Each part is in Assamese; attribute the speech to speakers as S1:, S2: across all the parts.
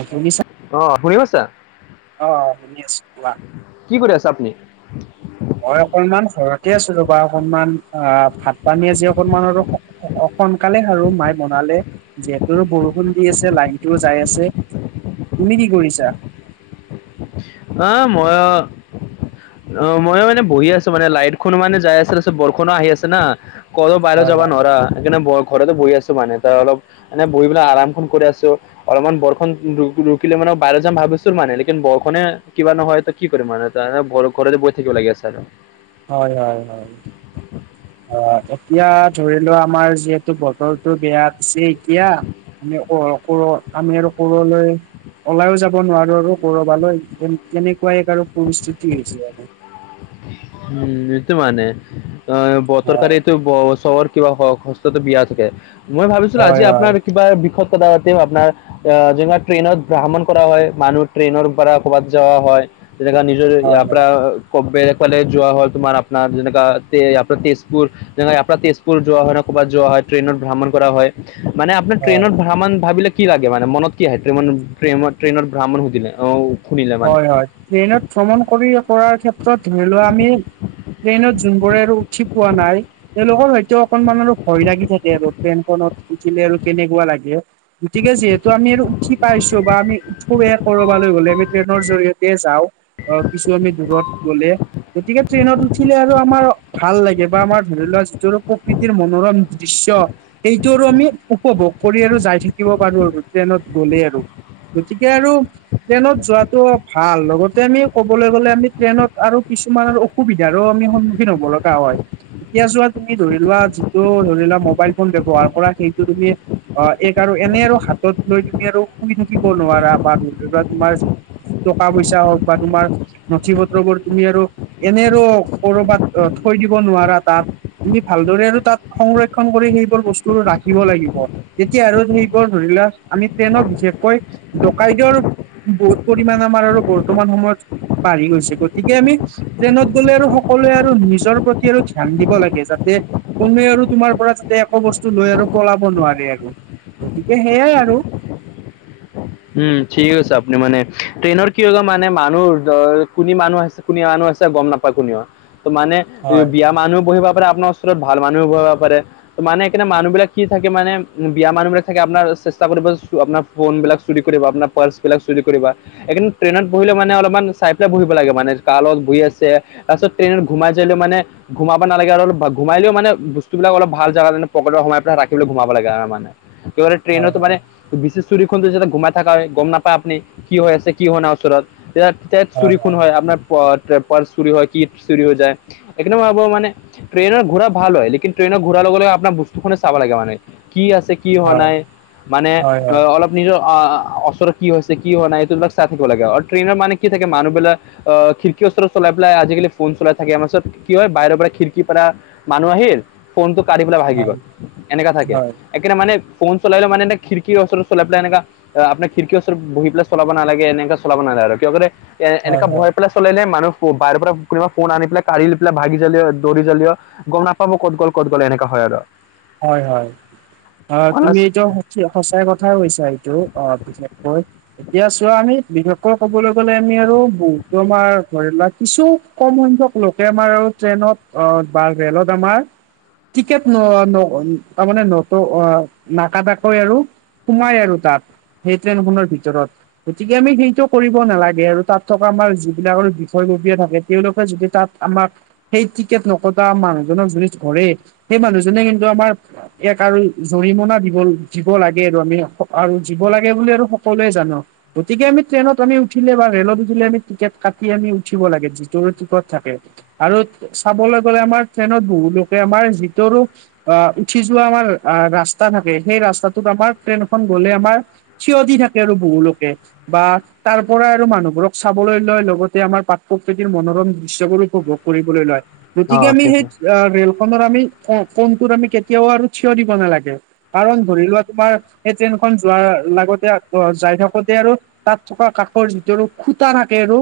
S1: অপুনি ছা
S2: অ শুনি পাইছা
S1: অ অ শুনি আছো কোৱা
S2: কি কৰি আছে আপুনি
S1: মই অকনমান ঘৰতে আছিলো বা অকনমান অ ভাত পানী আজি অকনমান আৰু অ সোনকালে খালো মাই বনালে জেকেৰো বৰষুণ দি আছে লাইনটো যাই আছে তুমি কি কৰিছা
S2: আহ মই অ মই মানে বহি আছো মানে লাইটখন মানে যাই আছে তাৰপাছত বৰষুণো আহি আছে না কতো বাহিৰ
S1: হয়
S2: যাবা নোৱাৰা সেইকাৰণে ঘৰতে বহি আছো মানে তই অলপ এনেই বহি পেলাই আৰামখন কৰি আছো অলপমান বৰষণ ৰু ৰুকিলে মানে বাহিৰ যাম ভাবিছো মানে লেকিন বৰষুণে কিবা নহয় ত কি কৰিম মানে এনে ঘ ঘৰ বৈ থাকিব লাগিয়া আছে আৰু
S1: হয় হয় হয়
S2: [unintelligible]
S1: অ এতিয়া ধৰিলোৱা আমাৰ যিহেতু বতৰটো বেয়া আছে এতিয়া মানে অ কোৰ আমি আৰু কোৰলৈ ওলাইও যাব নোৱাৰো আৰু কৰবালৈ এ কেনেকুৱা এক আৰু পৰিস্থিতি হৈছে আৰু
S2: উম এইটো মানে অ
S1: হয়
S2: বতৰকাৰীটো ব চহৰ কিবা হস্তত বিয়া থাকে মই ভাবিছিলো আজি
S1: হয় হয়
S2: আপোনাৰ কিবা বিষয়ত কথা পাতিম আপোনাৰ আ যেনেকুৱা ট্ৰেইনত ভ্ৰমণ কৰা হয় মানুহ ট্ৰেইনৰ পৰা ক'ৰবাত যোৱা হয় যেনেকা নিজ
S1: হয়
S2: ইয়াৰ পৰা
S1: হয়
S2: কক বেলেগ‌ ফালে যোৱা হল, তোমাৰ আপোনাৰ যেনেকুৱা ইয়াৰ পৰা তেজপুৰ। যেনেকৈ আপোনাৰ তেজপুৰ যোৱা হয় ন, ক'ৰবাত যোৱা হয় ট্ৰেইনত ভ্ৰমণ কৰা হয়। মানে আপোনাৰ
S1: হয়।
S2: ট্ৰেইনত ভ্ৰমণ ভাবিলে। কি লাগে মানে মনত কি আহে? টেন প্ৰেম ট্ৰেইনত ভ্ৰমণ সুধিলে অঁ।
S1: হয় হয়, ট্ৰেইনত ভ্ৰমণ কৰি কৰাৰ ক্ষেত্ৰত ধৰি লোৱা আমি ট্ৰেইনত যোনবোৰে আৰু উঠি পোৱা নাই। তেওঁলোকৰ হয়তো অকনমান আৰু ভয় লাগি থাকে আৰু ট্ৰেইনখনত উঠিলে আৰু কেনেকুৱা লাগে। গতিকে যিহেতু আমি আৰু উঠি পাইছো বা আমি উঠোৱে কৰবালৈ গ'লে আমি। ট্ৰেইনৰ জৰিয়তে যাওঁ, অঁ কিছু আমি দূৰত গ'লে। গতিকে ট্ৰেইনত উঠিলে আৰু আমাৰ ভাল লাগে বা আমাৰ ধৰি লোৱা যিটো প্ৰকৃতিৰ মনোৰম দৃশ্য। সেইটো আৰু আমি উপভোগ কৰি আৰু যাই থাকিব পাৰো আৰু ট্ৰেইনত গ'লে আৰু। গতিকে আৰু ট্ৰেইনত যোৱা। টো ভাল, লগতে আমি ক'বলৈ গ'লে আমি ট্ৰেইনত আৰু কিছুমান অসুবিধাৰো আমি সন্মুখীন হব ল গা হয়, এতিয়া যোৱা তুমি ধৰি লোৱা যিটো ধৰি লোৱা মোবাইল ফোন ব্যৱহাৰ কৰা, সেইটো তুমি অঁ এক আৰু এনেই আৰু হাতত লৈ তুমি আৰু শুই থাকিব নোৱাৰা বা নতুবা তোমাৰ টকা পইচা হওক বা তোমাৰ নথি পত্ৰবোৰ তুমি আৰু এনেই আৰু কৰবাত থৈ দিব নোৱাৰা তাত। আমি ভালদৰে আৰু তাত সংৰক্ষন কৰি সেইবোৰ বস্তু ৰাখিব লাগিব। তেতিয়া আৰু সেইবোৰ ধৰি লোৱা, আমি ট্ৰেইনত বিশেষকৈ ডকাইতৰ বহুত পৰিমাণ আমাৰ আৰু বৰ্তমান সময়ত বাঢ়ি গৈছে। গতিকে আমি ট্ৰেইনত গ'লে আৰু সকলোৱে আৰু নিজৰ প্ৰতি আৰু ধ্যান দিব লাগে। যাতে কোনোৱে আৰু তোমাৰ পৰা যাতে একো বস্তু লৈ আৰু পলাব নোৱাৰে আৰু গতিকে সেইয়াই আৰু।
S2: উম ঠিক আছে আপুনি মানে, ট্ৰেইনৰ কি হয় মানে মানুহ কুনি মানুহ আছে। কুনী মানুহ আছে গম নাপায় কোনেও, ত মানে
S1: হয়
S2: বেয়া মানুহ বহিবা পাৰে আপোনাৰ ওচৰত ভাল মানুহও বহিব পাৰে। মানে সেইকাৰণে মানুহবিলাক কি থাকে মানে বেয়া মানুহ বিলাক থাকে, আপোনাৰ চেষ্টা কৰিব আপোনাৰ ফোন বিলাক চুৰি কৰিব, আপোনাৰ পাৰ্চ বিলাক চুৰি কৰিব। এইকাৰনে ট্ৰেইনত বহিলে মানে অলপমান চাই পেলাই বহিব লাগে মানে, কাৰ লগত বহি আছে। তাৰপাছত ট্ৰেইনত ঘোমাই যালেও মানে। ঘোমাবা নালাগে আৰু অলপ ঘুমালেও মানে বস্তুবিলাক অলপ ভাল জাগাত পৰা পকেতত ৰাখি ঘোমাব লাগে আৰু মানে। [unintelligible]
S1: হয়
S2: ট্ৰেইনতো মানে
S1: হয়
S2: বিচি চুৰি খন যাতে গোমাই থকা হয় গম নাপায় আপুনি কি হৈ আছে কি হোৱা নাই ওচৰত। এইয়াত টেট চুৰি খুন হয় আপোনাৰ। পাচ পাচ চৰি হয় কি চুৰি হৈ যায়, সেইকাৰণে আপোনাক মানে ট্ৰেইনৰ ঘূৰা ভাল হয়, লেকিন ট্ৰেইনৰ ঘূৰা লগে লগে আপোনাৰ বস্তুফালে চাব লাগে মানে কি আছে। কি হোৱা
S1: হয়
S2: নাই মানে
S1: হয় হয় হয় হয় হয়
S2: অলপ নিজৰ। অঁ, ওচৰত কি হৈছে কি হোৱা নাই এইটো অলপ চাই থাকিব লাগে আৰু ট্ৰেইনৰ মানে কি থাকে, মানুহবিলাক আঁহ খিৰিকিৰ ওচৰত চলাই পেলাই আজিকালি ফোন চলাই থাকে আমাৰত কি হয় বাহিৰৰ পৰা খিৰিকীৰ পাৰা মানুহ আহিল, ফোনটো কাঢ়ি পেলাই ভাগি গল এনেকা থাকে।
S1: হয়
S2: সেইকাৰণে মানে ফোন চলাই চলালেও মানে খিৰিক ওচৰত চলাই পেলাই এনেকা অ আপোনাৰ খিৰিকৰ ওচৰত বহি পেলাই চলাব নালাগে, এনেকা চলাব নালাগে আৰু কিয় কৰে এনেকা বহাই পেলাই চলাই নে মানুহ বাহিৰ পৰা কোনোবা ফোন আনি পেলাই কাঢ়ি পেলাই ভাগি যালিও দৌৰি যালিও গম নাপাম আৰু কত গ'ল ক'ত গল এনেকা হয় আৰু।
S1: হয় হয়, অ তুমি এইটো সঁচাই কথাই কৈছা, এইটো অঁহ বিশেষকৈ। এতিয়া চোৱা আমি বিশষৈ কবলৈ গ'লে আমি আৰু বহুতো আমাৰ ধৰি লোৱা কিছু কম সংখ্যক লোকে আমাৰ আৰু ট্ৰেইনত আ, বা ৰেলত আমাৰ টিকট নহোৱা তাৰমানে নত অ' নাকাাটাকৈ আৰু সোমাই আৰু তাত। সেইট্ৰেন খনৰ ভিতৰত গতিকে আমি সেইটো কৰিব নালাগে আৰু তাত থকা আমাৰ যিবিলাক বিষয়ববীয়া থাকে তেওঁলোকে যদি তাত আমাক সেই টিকেট নকটা মানুহজনক যদি ধৰে সেই মানুহজনে কিন্তু আমাৰ এক আৰু জৰিমনা দিব দিব লাগে আৰু আমি আৰু দিব লাগে বুলি আৰু সকলোৱে জানো গতিকে আমি ট্ৰেইনত আমি উঠিলে বা ৰেলত উঠিলে আমি টিকেট কাটি আমি উঠিব লাগে যিটো টিকট থাকে। আৰু চাবলৈ গ'লে আমাৰ ট্ৰেইনত বহু লোকে আমাৰ যিটোৰ আ, উঠি যোৱা আমাৰ আ, ৰাস্তা থাকে সেই ৰাস্তাটোত আমাৰ ট্ৰেইনখন গলে আমাৰ থিয় দি থাকে আৰু বহু লোকে বা তাৰ পৰাই আৰু মানুহবোৰক চাবলৈ লয় লগতে আমাৰ পাক প্ৰকৃতিৰ মনোৰম দৃশ্য বোৰো [unintelligible] কৰিবলৈ লয়, গতিকে
S2: অঁ
S1: আমি
S2: ঠিক আছে
S1: সেই আ, ৰেল খনৰ আমি কম [unintelligible] আমি কেতিয়াও আৰু থিয় দিব নালাগে কাৰণ ধৰি লোৱা তোমাৰ সেই ট্ৰেইনখন যোৱাৰ লগতে যাই থাকোতে আৰু তাত থকা কাষৰ যিটো আৰু খুতা থাকে আৰু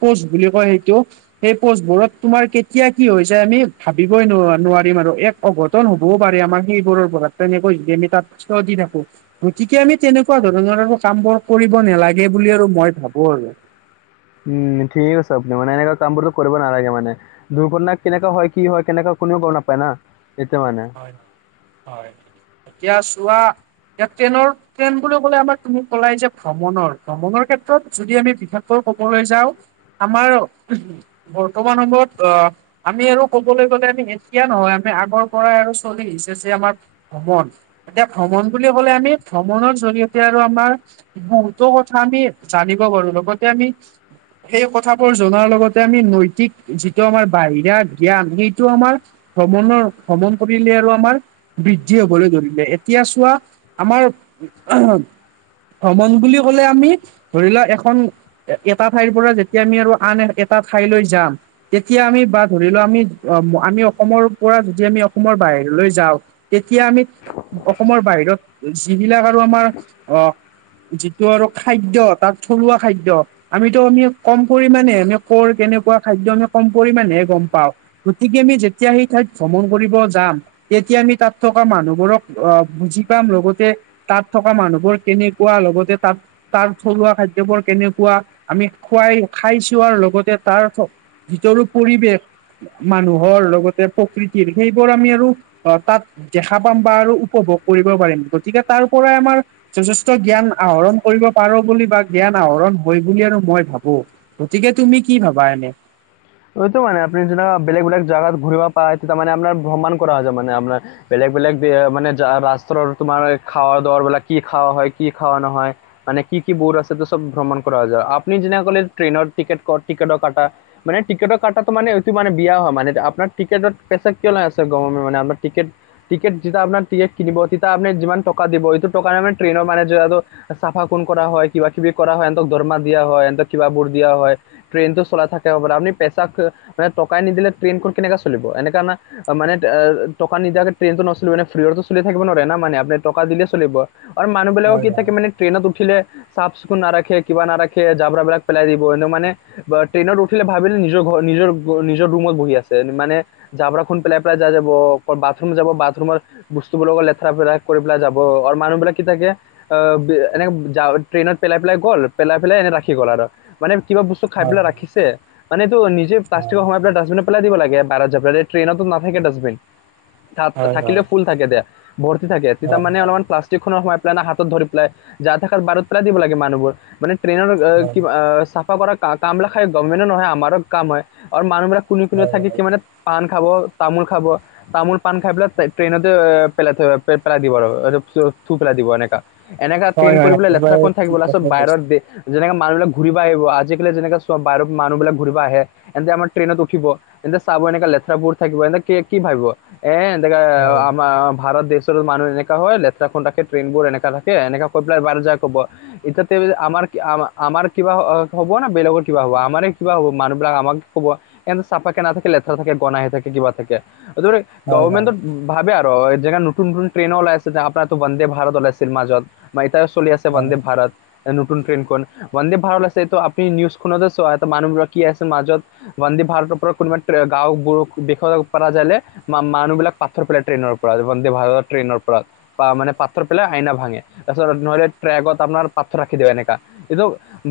S1: পোচ বুলি কয় সেইটো সেই পোষ্টবোৰত তোমাৰ কেতিয়া কি হৈ যায় আমি ভাবিবই ন নোৱাৰিম আৰু এক অঘটন হ'বও পাৰে আমাৰ সেইবোৰৰ পৰা তেনেকৈ যদি আমি তাত থিয় দি থাকো। গতিকে আমি তেনেকুৱা ধৰণৰ আৰু কাম বোৰ কৰিব নালাগে বুলি আৰু মই ভাবো আৰু
S2: উম, ঠিকে কৈছে আপুনি মানে এনেকুৱা কামবোৰ কৰিব নালাগে মানে দুৰ্ঘটনা কেনেকা হয়, কি হয় কেনেকুৱা কোনেও গম নাপায় না এইতো মানে
S1: হয়, এতিয়া চোৱা এতিয়া ট্ৰেইনৰ ট্ৰেইন বুলি কলে আমাৰ তুমি কলাই যে ভ্ৰমণৰ ভ্ৰমণৰ ক্ষেত্ৰত যদি আমি বিশেষকৈ কবলৈ যাওঁ আমাৰ বৰ্তমান সময়ত অ', আমি আৰু ক'বলৈ গ'লে আমি এতিয়া নহয় আমি আগৰ পৰাই আৰু চলি আহিছে যে আমাৰ ভ্ৰমণ এতিয়া ভ্ৰমণ বুলি ক'লে আমি ভ্ৰমণৰ জৰিয়তে আৰু আমাৰ [unintelligible] টো কথা আমি জানিব পাৰো লগতে আমি সেই কথাবোৰ জনাৰ লগতে আমি নৈতিক যিটো আমাৰ বাহিৰা জ্ঞান সেইটো আমাৰ ভ্ৰমণৰ ভ্ৰমণ কৰিলে আৰু আমাৰ বৃদ্ধি হবলৈ ধৰিলে এতিয়া চোৱা আমাৰ ভ্ৰমণ বুলি কলে আমি ধৰি লোৱা এখন এটা ঠাইৰ পৰা যেতিয়া আমি আৰু আন এটা ঠাইলৈ যাম তেতিয়া আমি বা ধৰি লোৱা আমি আমি অসমৰ পৰা যে আমি অসমৰ বাহিৰলৈ যাওঁ তেতিয়া আমি অসমৰ বাহিৰত যিবিলাক আৰু আমাৰ অ', যিটো আৰু খাদ্য তাৰ থলুৱা খাদ্য আমিতো আমি কম পৰিমানেহে আমি কৰ কেনেকুৱা খাদ্য আমি কম পৰিমাণেহে গম পাওঁ। গতিকে আমি যেতিয়া সেই থাইত ভ্ৰমণ কৰিব যাম তেতিয়া আমি তাত থকা মানুহবোৰক আ, বুজি পাম লগতে তাত থকা মানুহবোৰ কেনেকুৱ লগতে তাত তাৰ থলুৱা খাদ্যয় বোৰ কেনেকুৱা আমি খুৱাই খাইছোৱাৰ লগতে তাৰ যিতো আৰু পৰিৱেশ মানুহৰ লগতে প্ৰকৃতিৰ সেইবোৰ আমি আৰু অ', তাত দেখা পাম বা আৰু উপভোগ কৰিব পাৰিম গতিকে তাৰ পৰাই আমাৰ যথেষ্ট জ্ঞান আহৰণ কৰিব পাৰো বুলি বা জ্ঞান আহৰণ হয় বুলি আৰু মই ভাবো। গতিকে তুমি কি ভাবা এনে?
S2: এইটো মানে আপুনি যেনকা বেলেগ বেলেগ জাগাত ঘূৰিব পায় তাৰমানে আপোনাৰ ভ্ৰমাণ কৰা হৈ যায় মানে আপোনাৰ। বেলেগ বেলেগ দে মানে ৰাষ্ট্ৰৰ তোমাৰ খাৱৰ দৱাৰ বিলাক কি খোৱা হয় কি খোৱা নহয় মানে কি কি বোৰ আছে ত সব ভ্ৰমণ কৰা যাব, আপনি যেনেকে কলে ট্ৰেইনৰ টিকেট কৰ টিকেটৰ কথা টিকেটৰ কটাটো মানে এইটো মানে বিয়া হয় মানে আপোনাৰ টিকেটত [unintelligible] আছে মানে আমাৰ টিকেট টিকেট যেতিয়া আপোনাৰ টিকেট কিনিব তেতিয়া আপনি যিমান টকা দিব এইটো টকাৰে মানে ট্ৰেইনৰ মানে জোৰাব। চাফা কুণ কৰা হয়, কিবা কিবি কৰা হয় ইহঁতক দৰমা দিয়া হয়, ইহঁতক কিব বোৰ দিয়া হয় ট্ৰেইনটো চলাই থাকে হবলা, আপুনি পেচাক মানে টকাই নিদিলে ট্ৰেইনখন কেনেকা চলিব এনেকা আমা অ মানে অ টকা নিদিয়াকে ট্ৰেইনতো নচলিব মানে ফ্ৰীয়টো চল থাকিব নোৱাৰে না মানে আপুনি টকা দিলে চলিব। আৰু মানুহ বিলাকো
S1: হয়
S2: কি থাকে মানে ট্ৰেইনত উঠিলে চাফ চিকুণ নাৰাখে কিবা নাৰাখে জাবৰা বিলাক পেলাই দিব এনো মানে বা ট্ৰেইনত উঠিলে ভাবিলে নিজৰ ঘৰ নিজৰ নিজৰ ৰুমত বহি আছে মানে জাবৰা খন পেলাই পেলাই যাই যাব, বাথৰুম যাব বাথৰুমত বস্তুবোৰ লগত লেতেৰা পেৰা কৰি পেলাই যাব আৰু মানুহ বিলাক কি থাকে অ এনেকে জা ট্ৰেইনত পেলাই পেলাই গ'ল পেলাই পেলাই এনে ৰাখি গ'ল আৰু। মানে কিবা বস্তু খায়
S1: হয় হয়
S2: পেলাই ৰাখিছে মানে এইটো নিজে প্লাষ্টিকৰ সোমাই পেলাই ডাষ্টবিনত পেলাই দিব লাগে বাৰ জাবৰাটো ট্ৰেইনতটো নাথাকে ডাষ্টবিন। থা
S1: হয় হয় হয় হয়
S2: থাকিলেও ফুল থাকে দেয়া, ভৰ্তি থাকে তেতিয়া মানে অলপমান প্লাছ খনত সোমাই পেলাই না হাতত ধৰি পেলাই যা থকা বাৰত পেলাই দিব লাগে মানুহবোৰ মানে ট্ৰেইনৰ কিবা চাফা কৰা কাম বিলাক খাই গভমেন্টৰ নহয় আমাৰো কাম হয় আৰু মানুহ বিলাক কোনে কোনে
S1: হয়
S2: থাকে কি
S1: হয়
S2: মানে পাণ খাব তামোল খাব। তামোল পান খাই পেলাই ট্ৰে ট্ৰেইনতে পেলাই থৈ পেলাই দিব আৰু থু পেলাই দিব এনেকা। এনেকা
S1: হয়
S2: ট্ৰেইন কৰি
S1: হয়
S2: পেলাই লেতেৰা
S1: একেবাৰে
S2: কোন থাকিব
S1: ঠিক
S2: সব
S1: কথা কৈছে
S2: বাহিৰত দে যেনেকা মানুহিলাক ঘূৰিব আহিব আজিকালি যেনেকা সব বাহিৰত মানুহবিলাক ঘুৰিব আহে ইহঁতে আমাৰ ট্ৰেইনত উঠিব ইহঁতে চাব এনেকা লেতেৰাবোৰ থাকিব, এনেকে কি ভাবিব? এ এন্দেকা
S1: হয়
S2: আমাৰ ভাৰত দেশ মানুহ এনেকা হয় লেৰাখন ৰাখে ট্ৰেইনবোৰ এনেকা ৰাখে এনেকা কৈ পেলাই বাহিৰত যায় কব। ইতিয়াতে আমাৰ আমাৰ কিবা হ'ব না বেলেগৰ কিবা হ'ব? আমাৰে কিবা হ'ব মানুহবিলাক আমাক কব, ইহতে চাফাকে নাথাকে লেতেৰা থাকে গনাই থাকে কিবা থাকে। [unintelligible]
S1: হয় হয়
S2: গৱমেণ্টত ভাবে আৰু এই যেনেকে নতুন নতুন ট্ৰেইনো ওলাই আছে আপোনাৰ এইটো বন্দে ভাৰত ওলাইছিল মাজত। এতিয়াও চলি আছে
S1: হয়
S2: বন্দে ভাৰত। এ নতুন ট্ৰেইনখন, বন্দে ভাৰত আছে এইটো আপুনি নিউজ খনতে চোৱা মানুহবোৰৰ কি আছে মাজত বন্দে ভাৰতৰ পৰা কোনোবা ট্ৰে গাঁওবোৰো [unintelligible] ম মানুহ বিলাক পাথৰ পেলাই ট্ৰেইনৰ পৰা বন্দে ভাৰত ট্ৰেইনৰ পৰা। বা মানে পাথৰ পেলাই আইনা ভাঙে, তাৰপিছত নহলে ট্ৰেকত আপোনাৰ পাথৰ ৰাখি দিব এনেকা। এইটো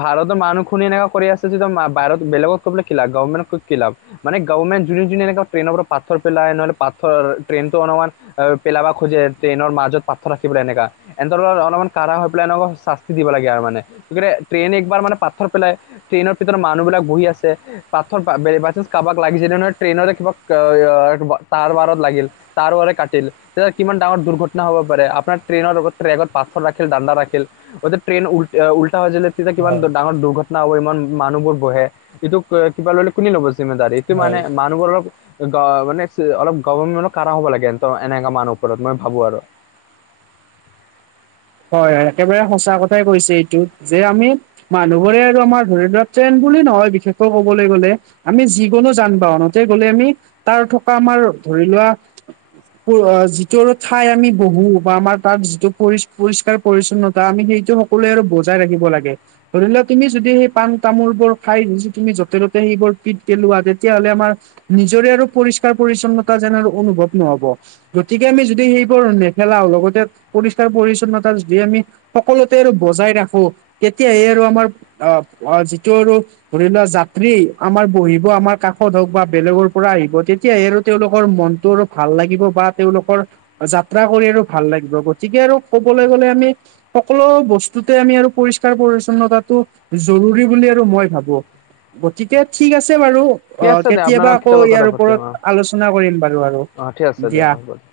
S2: ভাৰতৰ মানুহখনে এনেকা কৰি আছে যেতিয়া বাহিৰত বেলেগক কৈ পেলাই কি লাভ? গৰ্মেনক কৈ কি লাভ? মানে গভমেণ্ট যোনে যোনে এনেকা ট্ৰেইনৰ পৰা পাথৰ পেলাই নহ'লে পাথৰ ট্ৰেইনটো অনমান অ পেলাব খোজে ট্ৰেইনৰ মাজত পা্থৰ ৰাখিবলে এনেকা। ইহঁতৰ অলপমান কাঢ়া হৈ পেলাই এনেকুৱা শাস্তি দিব লাগে আও মানে, ট্ৰেইন একবাৰ মানে পাথৰ পেলাই ট্ৰেইনৰ ভিতৰত মানুহবিলাক বহি আছে পাথৰ বাইচাঞ্চ কাৰোবাক লাগি যদি নহয় ট্ৰেইন কিবা [unintelligible] তাৰ বাৰত লাগিল তাৰ বাৰে কাটিল তেতিয়া কিমান ডাঙৰ দুৰ্ঘটনা হব পাৰে, আপোনাৰ ট্ৰেইনৰ আগত ট্ৰেকত পাথৰ ৰাখিল দান্দা ৰাখিল। এই দে ট্ৰেইন উল্টা, উল্টা হৈ যায় তেতিয়া কিমান
S1: হয়
S2: ডাঙৰ দুৰ্ঘটনা হ'ব, ইমান মানুহবোৰ বহে, এইটো কিবা ল'লে কোনে লব জিমিদাৰি? এইটো
S1: হয়
S2: মানে মানুহৰ লগত মানে অলপ গভাৰ্ণমেণ্ট ও কাৰা হ'ব লাগে এনেকা মানুহৰ ওপৰত, মই ভাবো আৰু
S1: হয় হয়। একেবাৰে সঁচা কথাই কৈছে এইটো যে, আমি মানুহবোৰে আৰু আমাৰ ধৰি ধক ট্ৰেইন বুলি নহয় বিশেষকৈ কবলৈ গ'লে, আমি যিকোনো যান বাহনতে গলে, আমি তাৰ থকা আমাৰ ধৰি লোৱা যিটো আৰু ঠাই আমি বহো বা আমাৰ তাৰ যিটো পৰি পৰিষ্কাৰ পৰিছন্নতা আমি সেইটো সকলোৱে আৰু বজাই ৰাখিব লাগে। ধৰি লোৱা তুমি যদি সেই পাণ তামোল বোৰ খাই তুমি য'তে ত'তে, সেইবোৰ পিট পেলোৱা তেতিয়াহ'লে আমাৰ নিজৰে আৰু পৰিষ্কাৰ পৰিচ্ছন্নতা যেন আৰু অনুভৱ নহব। গতিকে আমি যদি সেইবোৰ নেপেলাওঁ, লগতে পৰিষ্কাৰ পৰিচ্ছন্নতা যদি আমি সকলোতে আৰু বজাই ৰাখো, তেতিয়াহে আৰু আমাৰ আহ যিটো আৰু ধৰি লোৱা যাত্ৰী আমাৰ বহিব, আমাৰ কাষত হওক বা বেলেগৰ পৰা আহিব, তেতিয়াহে আৰু তেওঁলোকৰ মন তোৰ আৰু ভাল লাগিব বা তেওঁলোকৰ যাত্ৰা কৰি আৰু ভাল লাগিব। গতিকে আৰু ক'বলৈ গ'লে আমি সকলো বস্তুতে আমি আৰু পৰিষ্কাৰ পৰিচ্ছন্নতা টো জৰুৰী বুলি আৰু মই ভাবো। গতিকে ঠিক আছে বাৰু
S2: ঠিক
S1: অ
S2: আছে দে আপোনালোক
S1: কেতিয়াবা আকৌ
S2: কথা
S1: ইয়াৰ
S2: পাতিম
S1: ওপৰত আলোচনা কৰিম বাৰু আৰু
S2: অ ঠিক আছে
S1: দিয়া।
S2: হ'ব